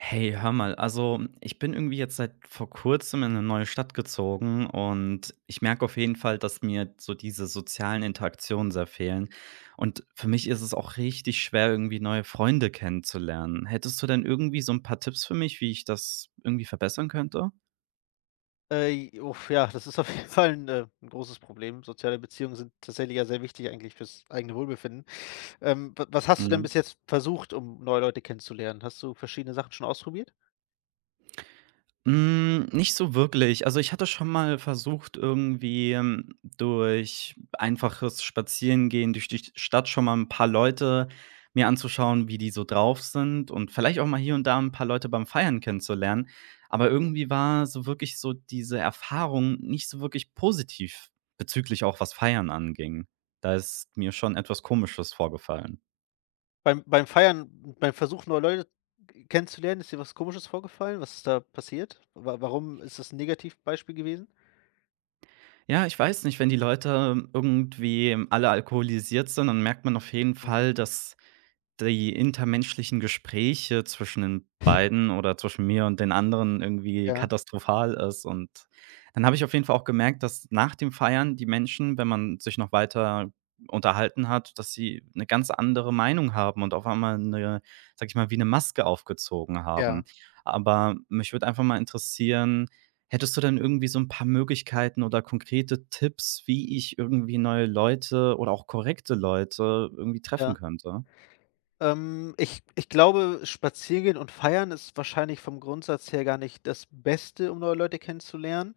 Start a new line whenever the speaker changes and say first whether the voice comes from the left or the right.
right: Hey, hör mal, also ich bin irgendwie jetzt seit vor kurzem in eine neue Stadt gezogen und ich merke auf jeden Fall, dass mir so diese sozialen Interaktionen sehr fehlen. Und für mich ist es auch richtig schwer, irgendwie neue Freunde kennenzulernen. Hättest du denn irgendwie so ein paar Tipps für mich, wie ich das irgendwie verbessern könnte?
left: Das ist auf jeden Fall ein 'n großes Problem. Soziale Beziehungen sind tatsächlich ja sehr wichtig eigentlich fürs eigene Wohlbefinden. Wa was hast du denn
right: Mhm.
left: bis jetzt versucht, um neue Leute kennenzulernen? Hast du verschiedene Sachen schon ausprobiert?
right: Hm, nicht so wirklich. Also, ich hatte schon mal versucht, irgendwie, durch einfaches Spazierengehen durch die Stadt schon mal ein paar Leute mir anzuschauen, wie die so drauf sind und vielleicht auch mal hier und da ein paar Leute beim Feiern kennenzulernen. Aber irgendwie war so wirklich so diese Erfahrung nicht so wirklich positiv bezüglich auch was Feiern anging. Da ist mir schon etwas Komisches vorgefallen.
left: Beim Feiern, beim Versuch, neue Leute kennenzulernen, ist dir was Komisches vorgefallen? Was ist da passiert? Wa warum ist das ein Negativbeispiel gewesen?
right: Ja, ich weiß nicht, wenn die Leute irgendwie alle alkoholisiert sind, dann merkt man auf jeden
left: Mhm.
right: Fall, dass die intermenschlichen Gespräche zwischen den beiden oder zwischen mir und den anderen irgendwie
left: Ja,
right: katastrophal ist. Und dann habe ich auf jeden Fall auch gemerkt, dass nach dem Feiern die Menschen, wenn man sich noch weiter unterhalten hat, dass sie eine ganz andere Meinung haben und auf einmal eine, sag ich mal, wie eine Maske aufgezogen haben.
left: ja,
right: Aber mich würde einfach mal interessieren, hättest du denn irgendwie so ein paar Möglichkeiten oder konkrete Tipps, wie ich irgendwie neue Leute oder auch korrekte Leute irgendwie treffen
left: ja.
right: könnte?
left: Ich glaube, Spazierengehen und Feiern ist wahrscheinlich vom Grundsatz her gar nicht das Beste, um neue Leute kennenzulernen.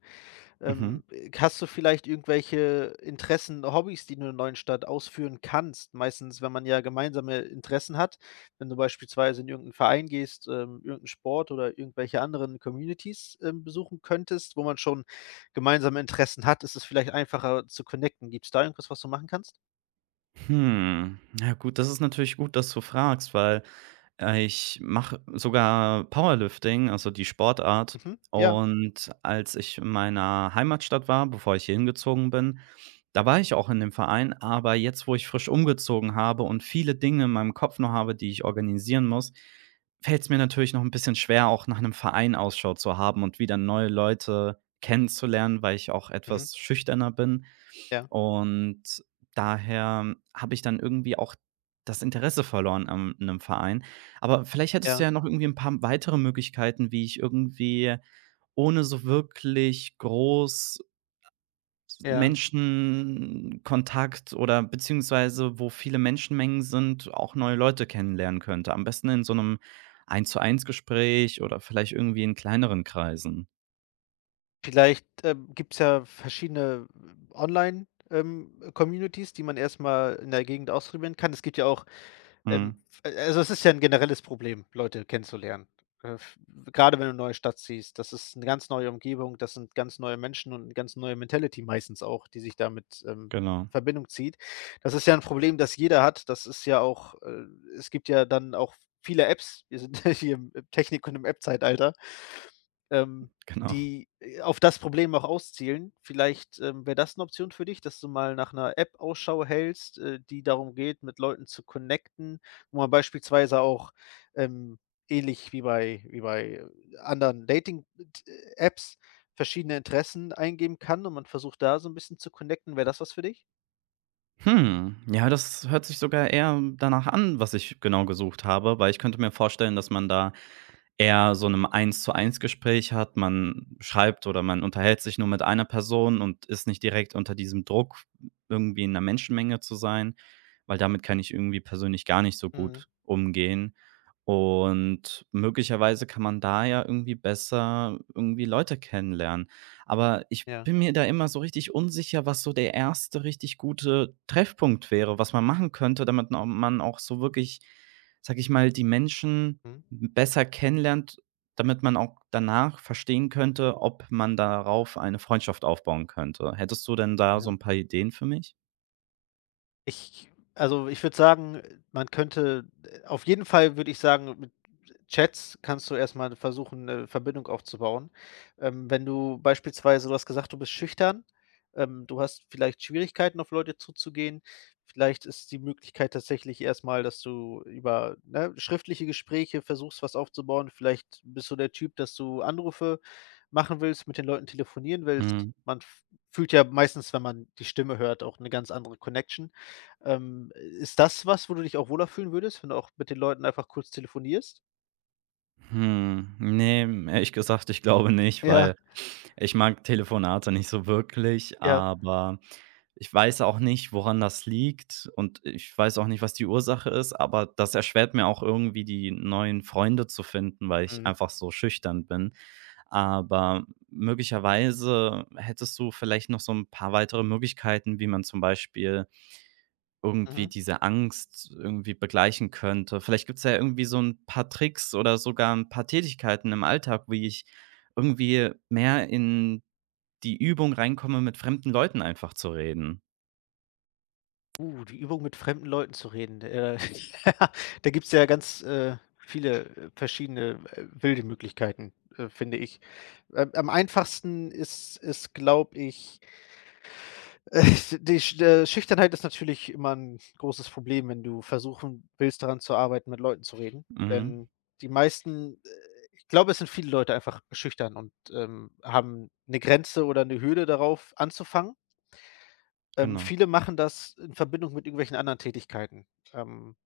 right: Mhm.
left: Hast du vielleicht irgendwelche Interessen, Hobbys, die du in der neuen Stadt ausführen kannst? Meistens, wenn man ja gemeinsame Interessen hat, wenn du beispielsweise in irgendeinen Verein gehst, irgendeinen Sport oder irgendwelche anderen Communities besuchen könntest, wo man schon gemeinsame Interessen hat, ist es vielleicht einfacher zu connecten. Gibt es da irgendwas, was du machen kannst?
right: Hm, ja gut, das ist natürlich gut, dass du fragst, weil, ich mache sogar Powerlifting, also die Sportart.
left: Mhm. Ja.
right: Und als ich in meiner Heimatstadt war, bevor ich hier hingezogen bin, da war ich auch in dem Verein, aber jetzt, wo ich frisch umgezogen habe und viele Dinge in meinem Kopf noch habe, die ich organisieren muss, fällt es mir natürlich noch ein bisschen schwer, auch nach einem Verein Ausschau zu haben und wieder neue Leute kennenzulernen, weil ich auch
left: Mhm.
right: etwas schüchterner bin.
left: Ja.
right: Und daher habe ich dann irgendwie auch das Interesse verloren an 'nem Verein. Aber vielleicht hättest du
left: Ja.
right: ja noch irgendwie 'n paar weitere Möglichkeiten, wie ich irgendwie ohne so wirklich groß
left: Ja.
right: Menschenkontakt oder beziehungsweise wo viele Menschenmengen sind, auch neue Leute kennenlernen könnte. Am besten in so 'nem Eins-zu-eins Gespräch oder vielleicht irgendwie in kleineren Kreisen.
left: Vielleicht, gibt es ja verschiedene Online-, Communities, die man erst mal in der Gegend ausprobieren kann. Es gibt ja auch Ähm,
right: Mhm,
left: also, es ist ja 'n generelles Problem, Leute kennenzulernen. F Grade wenn du in 'ne neue Stadt ziehst. Das ist 'ne ganz neue Umgebung, das sind ganz neue Menschen und 'ne ganz neue Mentality meistens auch, die sich da mit,
right: genau,
left: Verbindung zieht. Das ist ja 'n Problem, das jeder hat. Das ist ja auch es gibt ja dann auch viele Apps. Wir sind ja hier im Technik- und im App-Zeitalter, ähm,
right: genau.
left: die, auf das Problem auch auszielen. Vielleicht, wäre das 'ne Option für dich, dass du mal nach 'ner App Ausschau hältst, die darum geht, mit Leuten zu connecten, wo man beispielsweise auch, ähm, ähnlich wie bei anderen Dating Apps verschiedene Interessen eingeben kann und man versucht da so ein bisschen zu connecten. Wäre das was für dich?
right: Hm, ja, das hört sich sogar eher danach an, was ich genau gesucht habe, weil ich könnte mir vorstellen, dass man da eher so einem Eins-zu-eins-Gespräch hat. Man schreibt oder man unterhält sich nur mit einer Person und ist nicht direkt unter diesem Druck, irgendwie in 'ner Menschenmenge zu sein, weil damit kann ich irgendwie persönlich gar nicht so
left: Mhm.
right: gut umgehen. Und möglicherweise kann man da ja irgendwie besser irgendwie Leute kennenlernen. Aber ich
left: Ja.
right: bin mir da immer so richtig unsicher, was so der erste richtig gute Treffpunkt wäre, was man machen könnte, damit na man auch so wirklich, sage ich mal, die Menschen
left: Mhm.
right: besser kennenlernt, damit man auch danach verstehen könnte, ob man darauf eine Freundschaft aufbauen könnte. Hättest du denn da so
left: Ja.
right: ein paar Ideen für mich?
left: Ich ich würde sagen, man könnte auf jeden Fall würde ich sagen, mit Chats kannst du erst mal versuchen, 'ne Verbindung aufzubauen. Wenn du beispielsweise du hast gesagt, du bist schüchtern, du hast vielleicht Schwierigkeiten, auf Leute zuzugehen. Vielleicht ist die Möglichkeit tatsächlich erst mal, dass du über, ne, schriftliche Gespräche versuchst, was aufzubauen. Vielleicht bist du der Typ, dass du Anrufe machen willst, mit den Leuten telefonieren willst.
right: Mhm.
left: Man f fühlt ja meistens, wenn man die Stimme hört, auch eine ganz andere Connection. Ist das was, wo du dich auch wohler fühlen würdest, wenn du auch mit den Leuten einfach kurz telefonierst?
right: Hm, ne, ehrlich gesagt, ich glaube nicht,
left: Ja,
right: weil ich mag Telefonate nicht so wirklich,
left: ja.
right: aber ich weiß auch nicht, woran das liegt und ich weiß auch nicht, was die Ursache ist, aber das erschwert mir auch irgendwie, die neuen Freunde zu finden, weil ich
left: Mhm,
right: einfach so schüchtern bin. Aber möglicherweise hättest du vielleicht noch so ein paar weitere Möglichkeiten, wie man zum Beispiel irgendwie
left: mhm.
right: diese Angst irgendwie begleichen könnte. Vielleicht gibt es ja irgendwie so ein paar Tricks oder sogar ein paar Tätigkeiten im Alltag, wie ich irgendwie mehr in die Übung reinkomme, mit fremden Leuten einfach zu reden.
left: Die Übung, mit fremden Leuten zu reden. Ja, da gibt's ja ganz, viele, verschiedene, wilde Möglichkeiten, finde ich. Am einfachsten ist es, glaube ich Äh, die Sch Schüchternheit ist natürlich immer ein großes Problem, wenn du versuchen willst, daran zu arbeiten, mit Leuten zu reden.
right: Mhm.
left: Denn die meisten ich glaube, es sind viele Leute einfach schüchtern und, haben eine Grenze oder eine Hürde, darauf anzufangen.
right: Genau,
left: Viele machen das in Verbindung mit irgendwelchen anderen Tätigkeiten. Ähm,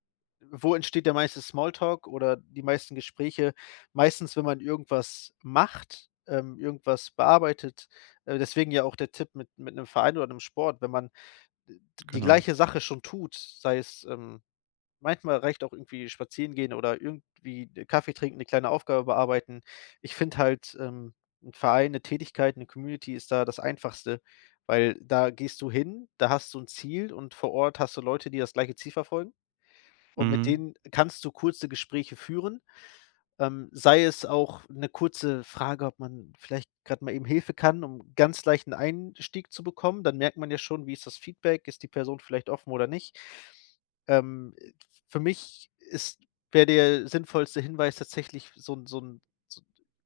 left: Wo entsteht der meiste Smalltalk oder die meisten Gespräche? Meistens, wenn man irgendwas macht, irgendwas bearbeitet. Deswegen ja auch der Tipp mit 'nem Verein oder einem Sport, wenn man die
right: genau.
left: gleiche Sache schon tut, sei es manchmal reicht auch irgendwie spazieren gehen oder irgendwie Kaffee trinken, eine kleine Aufgabe bearbeiten. Ich finde halt, 'n Verein, 'ne Tätigkeit, 'ne Community ist da das Einfachste, weil da gehst du hin, da hast du ein Ziel und vor Ort hast du Leute, die das gleiche Ziel verfolgen, und mit
right: Mhm.
left: denen kannst du kurze Gespräche führen, sei es auch eine kurze Frage, ob man vielleicht gerade mal eben Hilfe kann, um ganz leichten Einstieg zu bekommen. Dann merkt man ja schon, wie ist das Feedback? Ist die Person vielleicht offen oder nicht? Ähm, äh, für mich ist wäre der sinnvollste Hinweis tatsächlich so ein so 'n so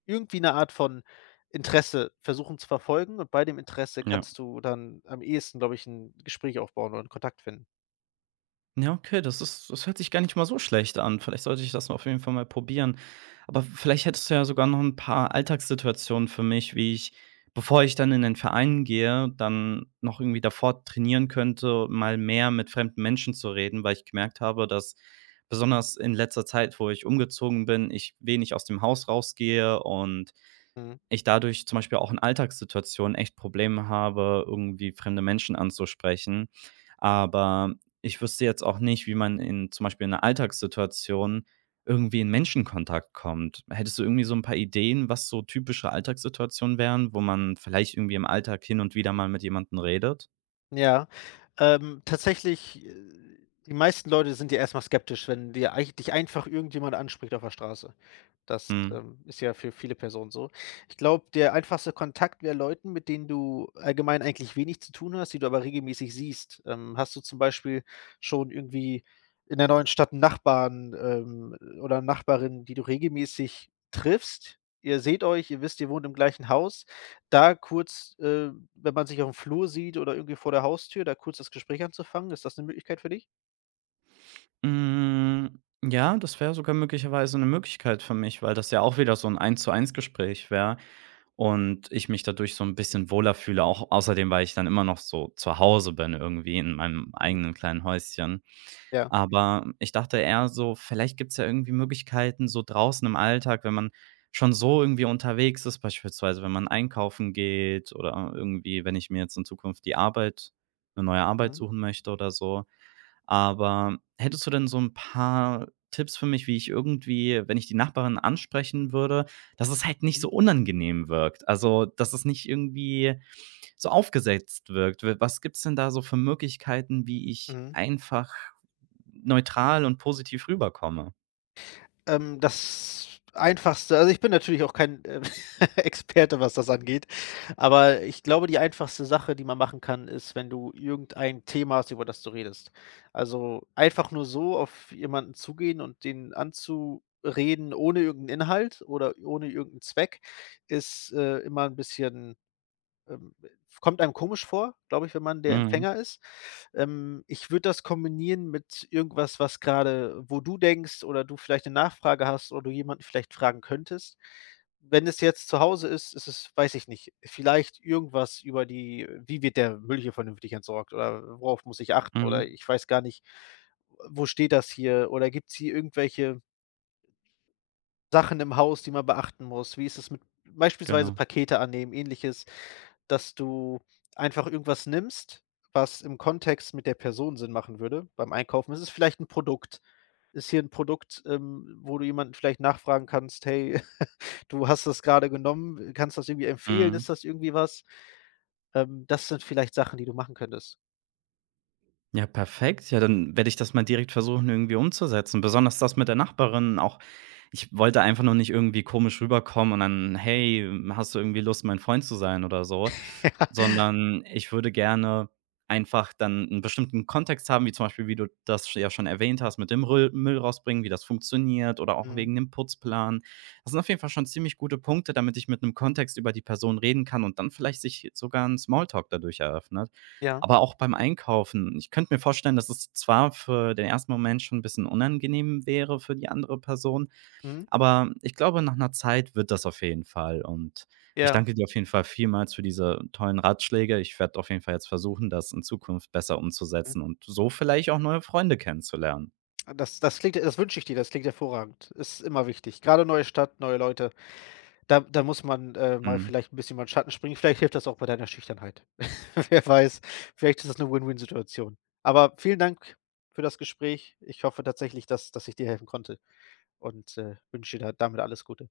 left: irgendwie eine Art von Interesse versuchen zu verfolgen, und bei dem Interesse
right: Ja.
left: kannst du dann am ehesten, glaube ich, ein Gespräch aufbauen oder 'n Kontakt finden.
right: Ja, okay, das ist, das hört sich gar nicht mal so schlecht an. Vielleicht sollte ich das auf jeden Fall mal probieren. Aber vielleicht hättest du ja sogar noch ein paar Alltagssituationen für mich, wie ich, bevor ich dann in den Verein gehe, dann noch irgendwie davor trainieren könnte, mal mehr mit fremden Menschen zu reden, weil ich gemerkt habe, dass besonders in letzter Zeit, wo ich umgezogen bin, ich wenig aus dem Haus rausgehe und
left: Mhm.
right: ich dadurch zum Beispiel auch in Alltagssituationen echt Probleme habe, irgendwie fremde Menschen anzusprechen. Aber ich wüsste jetzt auch nicht, wie man in zum Beispiel in einer Alltagssituation irgendwie in Menschenkontakt kommt. Hättest du irgendwie so ein paar Ideen, was so typische Alltagssituationen wären, wo man vielleicht irgendwie im Alltag hin und wieder mal mit jemandem redet?
left: Ja, tatsächlich, die meisten Leute sind ja erstmal skeptisch, wenn dir eig dich einfach irgendjemand anspricht auf der Straße. Das,
right: Mhm.
left: ist ja für viele Personen so. Ich glaube, der einfachste Kontakt wäre Leuten, mit denen du allgemein eigentlich wenig zu tun hast, die du aber regelmäßig siehst. Hast du zum Beispiel schon irgendwie in der neuen Stadt 'n Nachbarn, oder Nachbarin, die du regelmäßig triffst? Ihr seht euch, ihr wisst, ihr wohnt im gleichen Haus, da kurz, wenn man sich auf dem Flur sieht oder irgendwie vor der Haustür, da kurz das Gespräch anzufangen, ist das 'ne Möglichkeit für dich?
right: Hm, Mm, ja, das wäre sogar möglicherweise eine Möglichkeit für mich, weil das ja auch wieder so ein Eins-zu-eins Gespräch wäre. Und ich mich dadurch so ein bisschen wohler fühle, auch außerdem, weil ich dann immer noch so zu Hause bin irgendwie in meinem
left: Mhm.
right: eigenen kleinen Häuschen.
left: Ja.
right: Aber ich dachte eher so, vielleicht gibt's ja irgendwie Möglichkeiten so draußen im Alltag, wenn man schon so irgendwie unterwegs ist, beispielsweise wenn man einkaufen geht oder irgendwie, wenn ich mir jetzt in Zukunft die Arbeit eine neue Arbeit
left: Mhm.
right: suchen möchte oder so, aber hättest du denn so ein paar Tipps für mich, wie ich irgendwie, wenn ich die Nachbarin ansprechen würde, dass es halt nicht
left: Mhm.
right: so unangenehm wirkt? Also, dass es nicht irgendwie so aufgesetzt wirkt. W was gibt's denn da so für Möglichkeiten, wie ich
left: Mhm.
right: einfach neutral und positiv rüberkomme?
left: Das Einfachste also, ich bin natürlich auch kein, Experte, was das angeht, aber ich glaube, die einfachste Sache, die man machen kann, ist, wenn du irgendein Thema hast, über das du redest. Also, einfach nur so auf jemanden zugehen und den anzureden ohne irgendeinen Inhalt oder ohne irgendeinen Zweck ist, immer ein bisschen ähm, kommt einem komisch vor, glaube ich, wenn man der
right: Mhm,
left: Empfänger ist. Ich würde das kombinieren mit irgendwas, was gerade, wo du denkst oder du vielleicht eine Nachfrage hast oder du jemanden vielleicht fragen könntest. Wenn es jetzt zu Hause ist, ist es, weiß ich nicht, vielleicht irgendwas über die wie wird der Müll hier vernünftig entsorgt oder worauf muss ich achten
right: mhm,
left: oder ich weiß gar nicht, wo steht das hier oder gibt's hier irgendwelche Sachen im Haus, die man beachten muss? Wie ist es mit beispielsweise
right: genau,
left: Pakete annehmen, Ähnliches, dass du einfach irgendwas nimmst, was im Kontext mit der Person Sinn machen würde, beim Einkaufen? Ist es vielleicht 'n Produkt? Ist hier 'n Produkt, wo du jemanden vielleicht nachfragen kannst: „Hey, du hast das grade genommen, kannst das irgendwie empfehlen?
right: mhm.
left: Ist das irgendwie was?“ Das sind vielleicht Sachen, die du machen könntest.
right: Ja, perfekt. Ja, dann werde ich das mal direkt versuchen, irgendwie umzusetzen. Besonders das mit der Nachbarin auch. Ich wollte einfach nur nicht irgendwie komisch rüberkommen und dann:
left: Ja.
right: „Hey, hast du irgendwie Lust, mein Freund zu sein oder so?“ Sondern ich würde gerne einfach dann einen bestimmten Kontext haben, wie zum Beispiel, wie du das ja schon erwähnt hast, mit dem Rüll Müll rausbringen, wie das funktioniert oder auch
left: Mhm.
right: wegen dem Putzplan. Das sind auf jeden Fall schon ziemlich gute Punkte, damit ich mit einem Kontext über die Person reden kann und dann vielleicht sich sogar 'n Smalltalk dadurch eröffnet.
left: Ja.
right: Aber auch beim Einkaufen. Ich könnte mir vorstellen, dass es zwar für den ersten Moment schon 'n bisschen unangenehm wäre für die andere Person,
left: Mhm.
right: aber ich glaube, nach einer Zeit wird das auf jeden Fall. Und ich
left: Ja.
right: danke dir auf jeden Fall vielmals für diese tollen Ratschläge. Ich werde auf jeden Fall jetzt versuchen, das in Zukunft besser
left: Mhm.
right: umzusetzen und so vielleicht auch neue Freunde kennenzulernen.
left: Das wünsche ich dir, das klingt hervorragend. Ist immer wichtig. Grade neue Stadt, neue Leute. Da muss man, mal
right: Mhm.
left: vielleicht ein bisschen über 'n Schatten springen. Vielleicht hilft das auch bei deiner Schüchternheit. Wer weiß, vielleicht ist das eine Win-Win-Situation. Aber vielen Dank für das Gespräch. Ich hoffe tatsächlich, dass ich dir helfen konnte und, wünsche dir da damit alles Gute.